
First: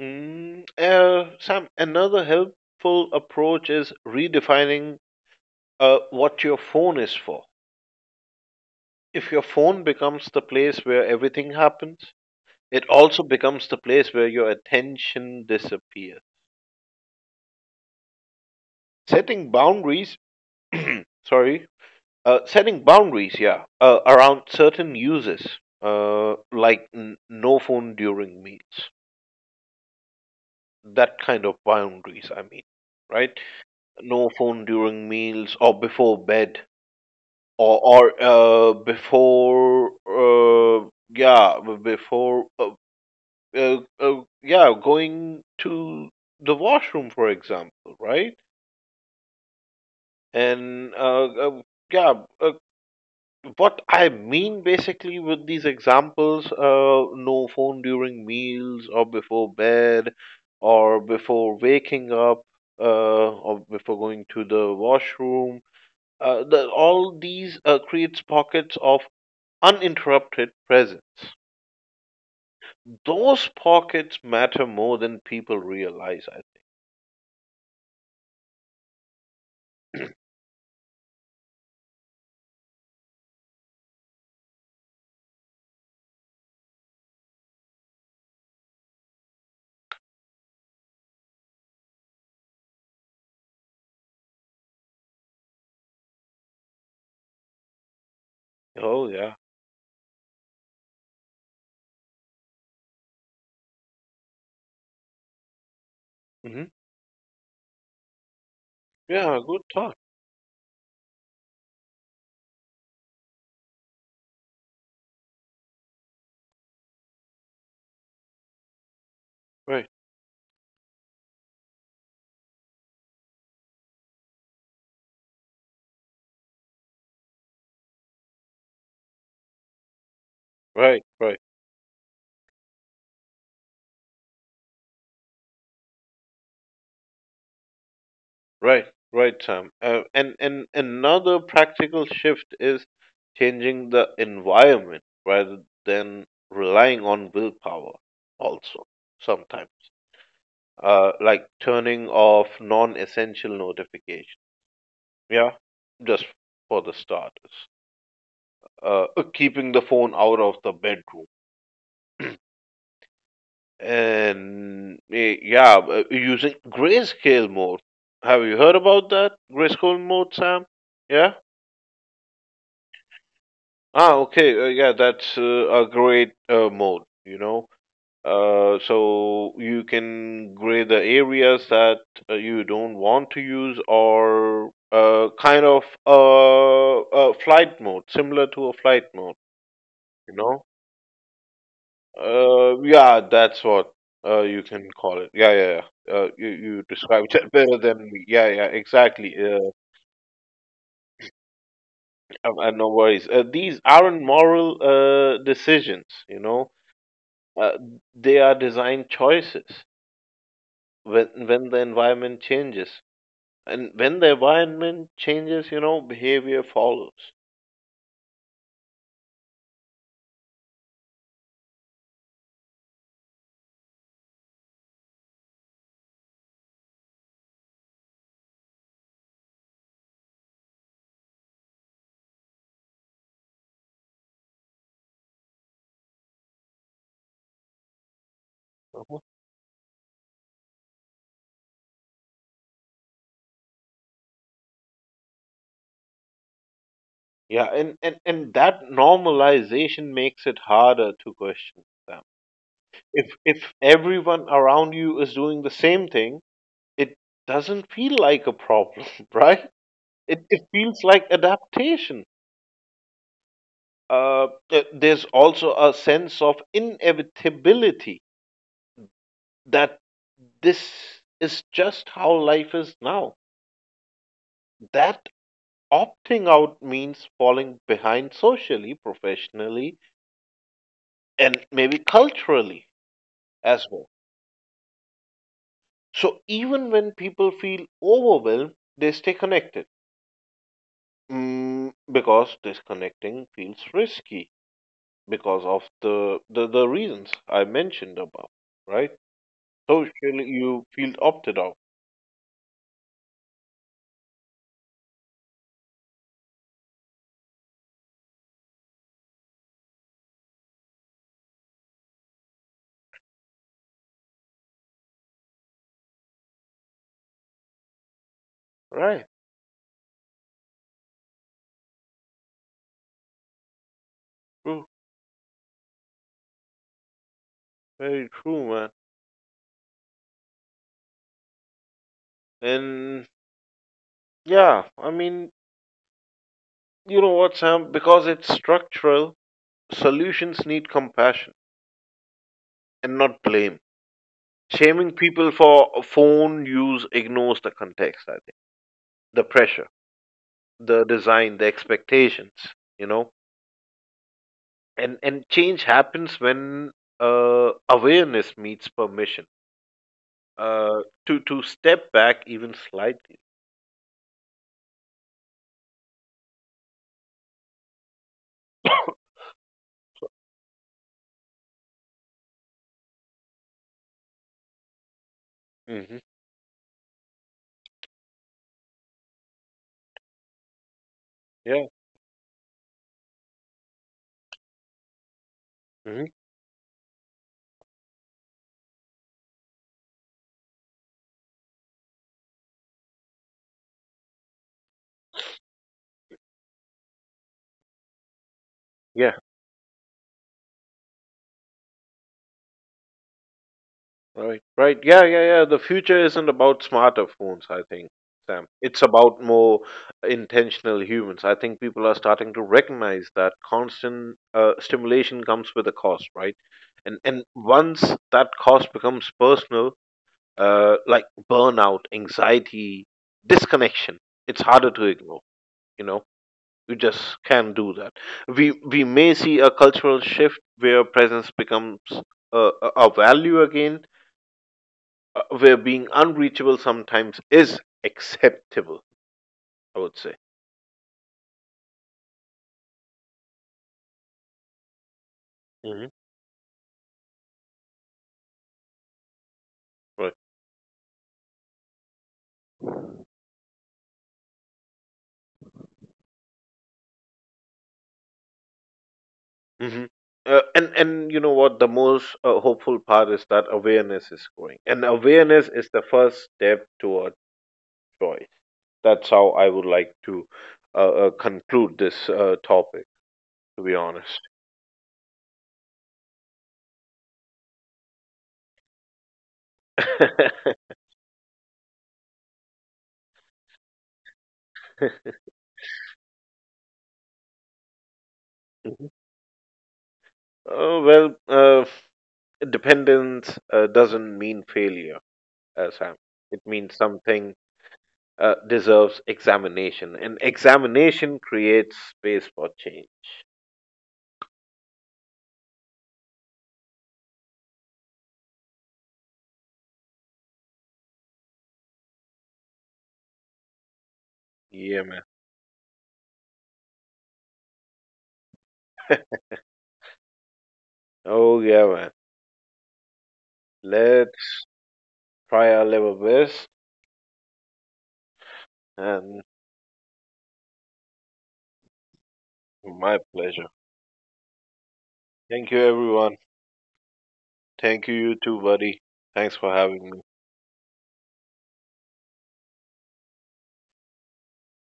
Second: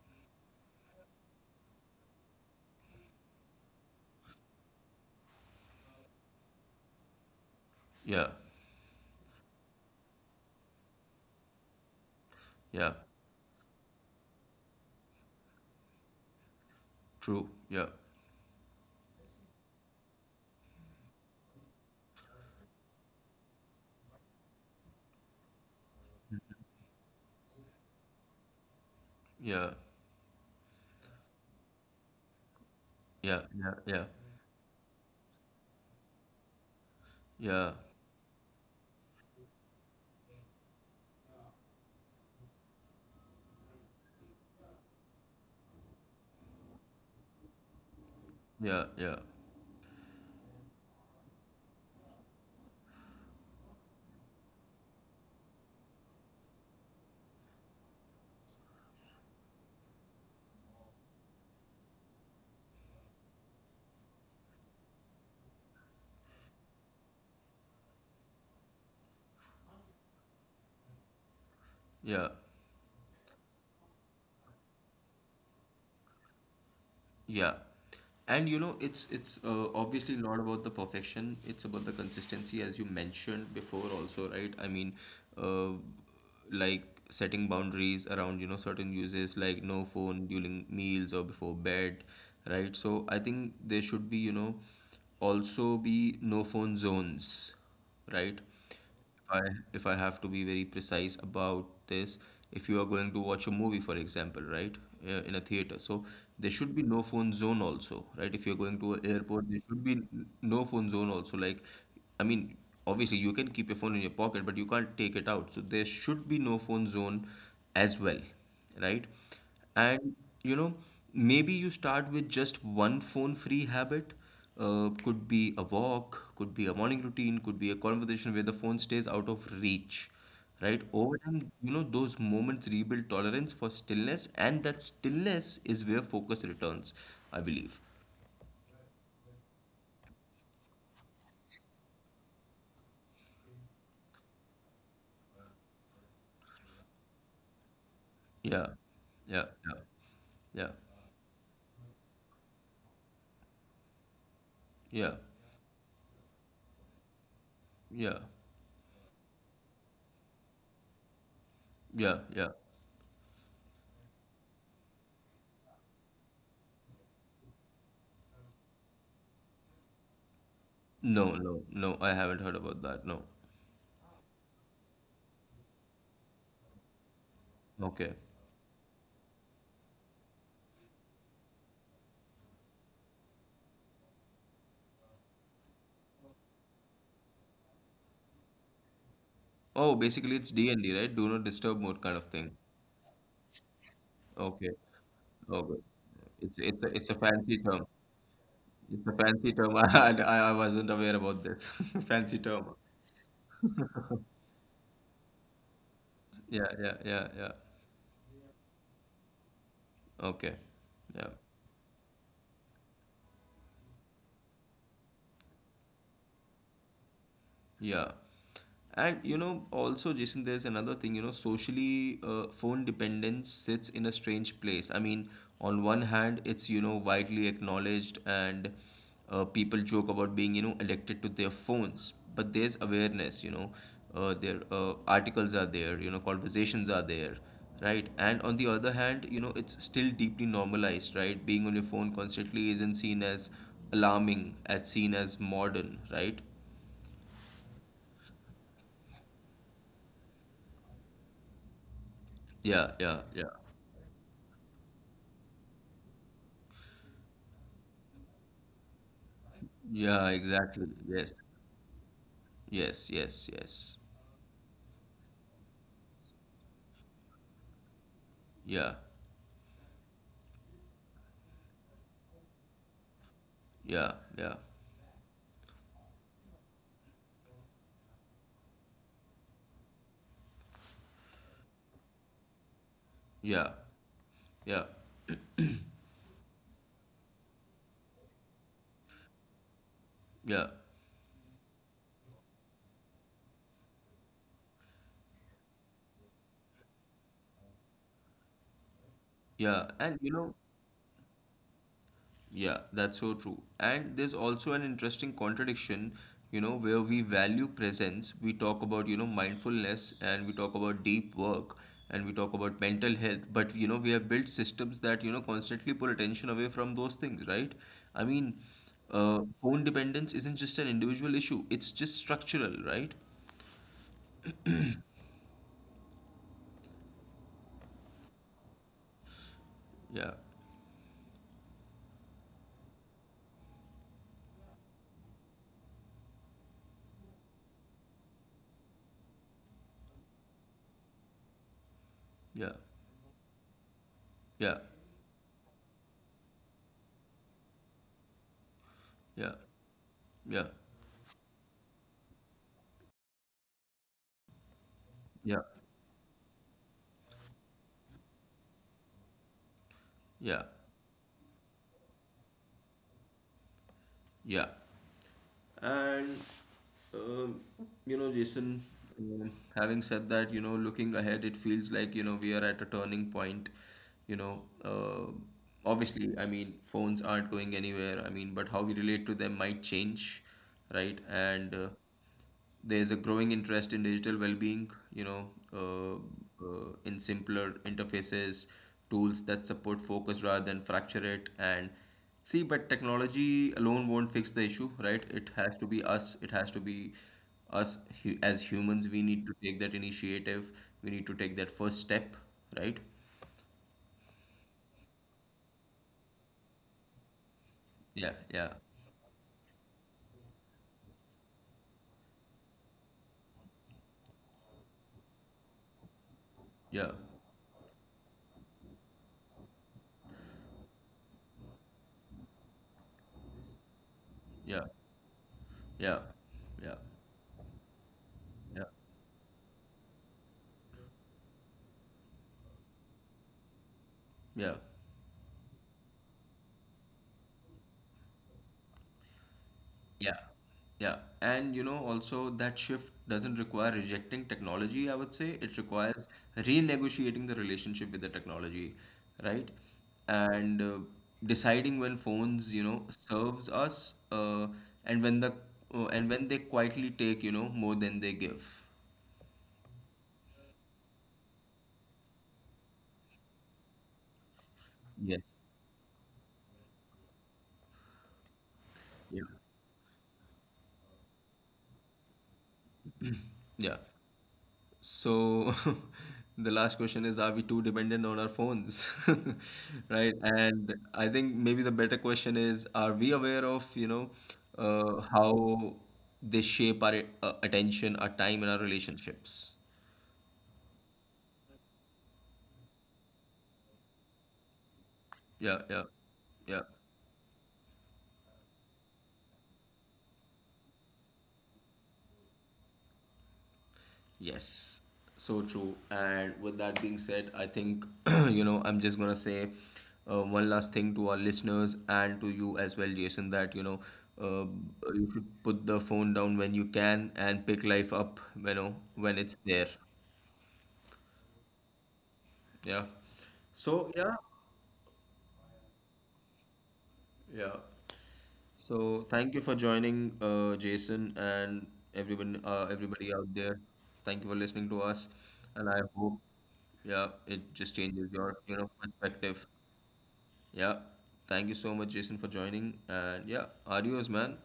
Speaker 2: Sam, another helpful approach is redefining what your phone is for.
Speaker 1: Yeah,
Speaker 2: If your phone becomes the place where everything happens, it
Speaker 1: yeah,
Speaker 2: also becomes the place where your attention disappears.
Speaker 1: true, yeah,
Speaker 2: Setting boundaries, sorry, setting boundaries, yeah, around certain uses, like no phone during meals.
Speaker 1: yeah,
Speaker 2: That kind of boundaries, I mean, right?
Speaker 1: yeah, yeah, yeah,
Speaker 2: No phone during meals or before bed
Speaker 1: yeah,
Speaker 2: or before yeah b- before yeah, going to the washroom, for example, right?
Speaker 1: yeah, yeah.
Speaker 2: And uh, uh, yeah, uh, what I mean basically with these examples, no phone during meals or before bed or before waking up uh, or before going to the washroom. All these creates pockets of uninterrupted presence.
Speaker 1: Yeah,
Speaker 2: Those pockets matter more than people realize.
Speaker 1: yeah. And you know, it's obviously not about the perfection. It's about the consistency, as you mentioned before, also, right? I mean, uh, like setting boundaries around, you know, certain uses like no phone during meals or before bed, right? So I think there should be, you know, also be no phone zones, right?
Speaker 2: Oh yeah.
Speaker 1: If I, if I have to be very precise about this, if you are going to watch a movie, for example, right, in a theater, so there
Speaker 2: Mm-hmm.
Speaker 1: should be no phone zone also, right? If you're going to an
Speaker 2: Yeah,
Speaker 1: airport,
Speaker 2: good
Speaker 1: there should be
Speaker 2: thought.
Speaker 1: no phone zone also. Like, I mean, obviously you can keep your phone in your pocket, but you can't take it out. So there should be no phone zone as well, right?
Speaker 2: Right,
Speaker 1: And you know, maybe you start with just one phone-free habit. Could be a walk, could be a morning routine, could be a conversation where the phone stays out of reach, right?
Speaker 2: right,
Speaker 1: Over
Speaker 2: right,
Speaker 1: time, you know, those moments rebuild tolerance for stillness, and that stillness is where focus returns, I believe.
Speaker 2: right, right, Sam. And another practical shift is changing the environment rather than relying on willpower.
Speaker 1: Yeah,
Speaker 2: Also,
Speaker 1: yeah,
Speaker 2: sometimes,
Speaker 1: yeah,
Speaker 2: like turning off non-essential notifications.
Speaker 1: yeah,
Speaker 2: Yeah, just for the starters.
Speaker 1: yeah, yeah,
Speaker 2: Keeping the phone out of the bedroom.
Speaker 1: yeah, yeah.
Speaker 2: And using grayscale mode. Have you heard about that grayscale mode, Sam? Yeah.
Speaker 1: No, no, no, I haven't heard about that. No.
Speaker 2: Ah, okay. Yeah, that's a great mode.
Speaker 1: Okay.
Speaker 2: So you can gray the areas that you don't want to use, or kind of a flight mode, similar to a flight mode.
Speaker 1: Oh,
Speaker 2: You
Speaker 1: basically it's
Speaker 2: know.
Speaker 1: D and D, right? Do not disturb mode kind of thing.
Speaker 2: Yeah, that's what you
Speaker 1: Okay.
Speaker 2: can call it. Yeah, yeah,
Speaker 1: Okay.
Speaker 2: yeah. Uh, you you
Speaker 1: It's a, it's a
Speaker 2: described it
Speaker 1: fancy
Speaker 2: better
Speaker 1: term.
Speaker 2: than me. Yeah, yeah,
Speaker 1: It's a
Speaker 2: exactly.
Speaker 1: fancy term. [LAUGHS] I wasn't aware about this. [LAUGHS] Fancy term.
Speaker 2: No worries. These aren't moral decisions, you know.
Speaker 1: Yeah, yeah, yeah, yeah.
Speaker 2: Uh, they are design choices.
Speaker 1: Okay. Yeah.
Speaker 2: When the environment changes, and when the environment changes, you know, behavior follows.
Speaker 1: Yeah. And you know, also, Jason, there's another thing, you know, socially, phone dependence sits in a strange place. I mean, on one hand, it's, you know, widely acknowledged and people joke about being, you know, addicted to their phones. But there's awareness, you know, there articles are there, you know, conversations are there, right? And on the other
Speaker 2: uh
Speaker 1: hand, you know, it's still deeply normalized, right? Being on your phone constantly isn't seen as alarming, as seen as modern, right?
Speaker 2: Yeah, and that normalization makes it harder to question them.
Speaker 1: Yeah, yeah,
Speaker 2: If
Speaker 1: yeah.
Speaker 2: if everyone around you is doing the same thing, it doesn't feel like a problem, [LAUGHS] right?
Speaker 1: Yeah,
Speaker 2: It
Speaker 1: exactly.
Speaker 2: feels like
Speaker 1: Yes.
Speaker 2: adaptation.
Speaker 1: Yes, yes, yes.
Speaker 2: There's also a sense of inevitability
Speaker 1: Yeah.
Speaker 2: that this is just how life is now.
Speaker 1: Yeah, yeah.
Speaker 2: That opting out means falling behind socially, professionally, and maybe culturally
Speaker 1: Yeah.
Speaker 2: as well.
Speaker 1: Yeah.
Speaker 2: So even when people feel overwhelmed, they stay connected,
Speaker 1: Yeah.
Speaker 2: mm, because disconnecting feels risky because of the reasons I mentioned above, right?
Speaker 1: Yeah. And you
Speaker 2: Socially,
Speaker 1: know,
Speaker 2: you feel opted out,
Speaker 1: yeah, that's so true. And there's also an interesting contradiction, you know, where we value presence, we talk about, you know, mindfulness and we talk about deep work and we talk about mental health, but you know, we have built systems that, you know, constantly pull attention away from those things, right? I mean,
Speaker 2: right?
Speaker 1: phone dependence isn't just an individual issue, it's just structural, right?
Speaker 2: True, very true, man.
Speaker 1: Yeah,
Speaker 2: And yeah, I mean, you know what, Sam? Because it's structural, solutions need compassion
Speaker 1: yeah,
Speaker 2: and not blame.
Speaker 1: yeah,
Speaker 2: Shaming people for phone use ignores the context. I think the
Speaker 1: yeah,
Speaker 2: pressure,
Speaker 1: yeah,
Speaker 2: the design, the expectations. You know, and
Speaker 1: yeah,
Speaker 2: change happens when awareness meets permission
Speaker 1: yeah,
Speaker 2: to step back even slightly.
Speaker 1: yeah. And uh, you know, Jason,
Speaker 2: [COUGHS]
Speaker 1: having said that, you know, looking ahead, it feels like, you know, we are at a turning point. You know,
Speaker 2: Hmm.
Speaker 1: obviously, I mean, phones aren't going anywhere. I mean, but how we relate to them might change, right? And
Speaker 2: Yeah.
Speaker 1: there's a growing interest in digital well-being, you know,
Speaker 2: Hmm.
Speaker 1: in simpler interfaces, tools that support focus rather than fracture it. And see, but technology alone won't fix the issue, right? It has to be us. It has to be as humans. We
Speaker 2: Yeah.
Speaker 1: need to take that initiative. We need to take that first step, right?
Speaker 2: Right. Right. Yeah. Yeah. Yeah. The future isn't about smarter phones. I think,
Speaker 1: Yeah,
Speaker 2: Sam.
Speaker 1: yeah,
Speaker 2: It's about more intentional humans. I think people are starting to recognize that constant stimulation comes with a cost, right? And
Speaker 1: yeah,
Speaker 2: and once that cost becomes personal, like burnout, anxiety, disconnection, it's harder
Speaker 1: yeah,
Speaker 2: to ignore. You know.
Speaker 1: yeah,
Speaker 2: You
Speaker 1: yeah,
Speaker 2: just can't do that. We
Speaker 1: yeah,
Speaker 2: we may see a cultural shift where presence becomes a value again,
Speaker 1: yeah.
Speaker 2: where being unreachable sometimes is acceptable. I would say.
Speaker 1: Yeah, yeah. And you know, also that shift doesn't require rejecting technology, I would say. It
Speaker 2: Hmm.
Speaker 1: requires renegotiating the relationship with the technology, right?
Speaker 2: Right.
Speaker 1: And deciding when phones, you know, serves us, and when the and when they quietly take, you know, more than they give.
Speaker 2: Hmm. And you know what? The most hopeful part is that awareness is growing, and awareness
Speaker 1: Yes.
Speaker 2: is the first step toward choice. That's how
Speaker 1: Yeah.
Speaker 2: I would like to uh, conclude this topic. To be
Speaker 1: Yeah.
Speaker 2: honest.
Speaker 1: So [LAUGHS] the last question is, are we too dependent on our phones? [LAUGHS] Right?
Speaker 2: [LAUGHS]
Speaker 1: And I think maybe the better question is, are we aware of, you know, how they shape our attention, our time, and our
Speaker 2: Mhm.
Speaker 1: relationships?
Speaker 2: Oh, well, uh, Dependence doesn't mean failure,
Speaker 1: Yeah,
Speaker 2: Sam.
Speaker 1: yeah,
Speaker 2: It means
Speaker 1: yeah.
Speaker 2: something deserves examination, and examination creates space for change.
Speaker 1: Yes, so true. And with that being said, I think, [CLEARS THROAT] you know, I'm just gonna say one last thing to our listeners and to you as well, Jason, that, you know, uh,
Speaker 2: Yeah, man.
Speaker 1: you should put the phone down when you can and pick life up, you know, when it's there.
Speaker 2: Oh, yeah, man.
Speaker 1: Yeah. So, yeah,
Speaker 2: Let's try our level best,
Speaker 1: yeah.
Speaker 2: and
Speaker 1: So thank you for joining, Jason and everyone,
Speaker 2: my
Speaker 1: everybody
Speaker 2: pleasure.
Speaker 1: out there. Thank you for listening to us,
Speaker 2: Thank you,
Speaker 1: and I
Speaker 2: everyone.
Speaker 1: hope, yeah, it
Speaker 2: Thank
Speaker 1: just
Speaker 2: you, you
Speaker 1: changes
Speaker 2: too,
Speaker 1: your, you
Speaker 2: buddy.
Speaker 1: know,
Speaker 2: Thanks for
Speaker 1: perspective.
Speaker 2: having me.
Speaker 1: Yeah. Thank you so much, Jason, for joining. And yeah, adios, man.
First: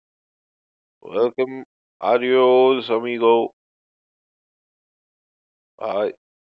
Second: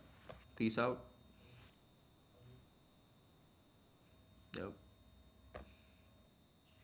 Speaker 1: Peace out.
Speaker 2: Welcome. Adios, amigo.
Speaker 1: Yep.
Speaker 2: Bye.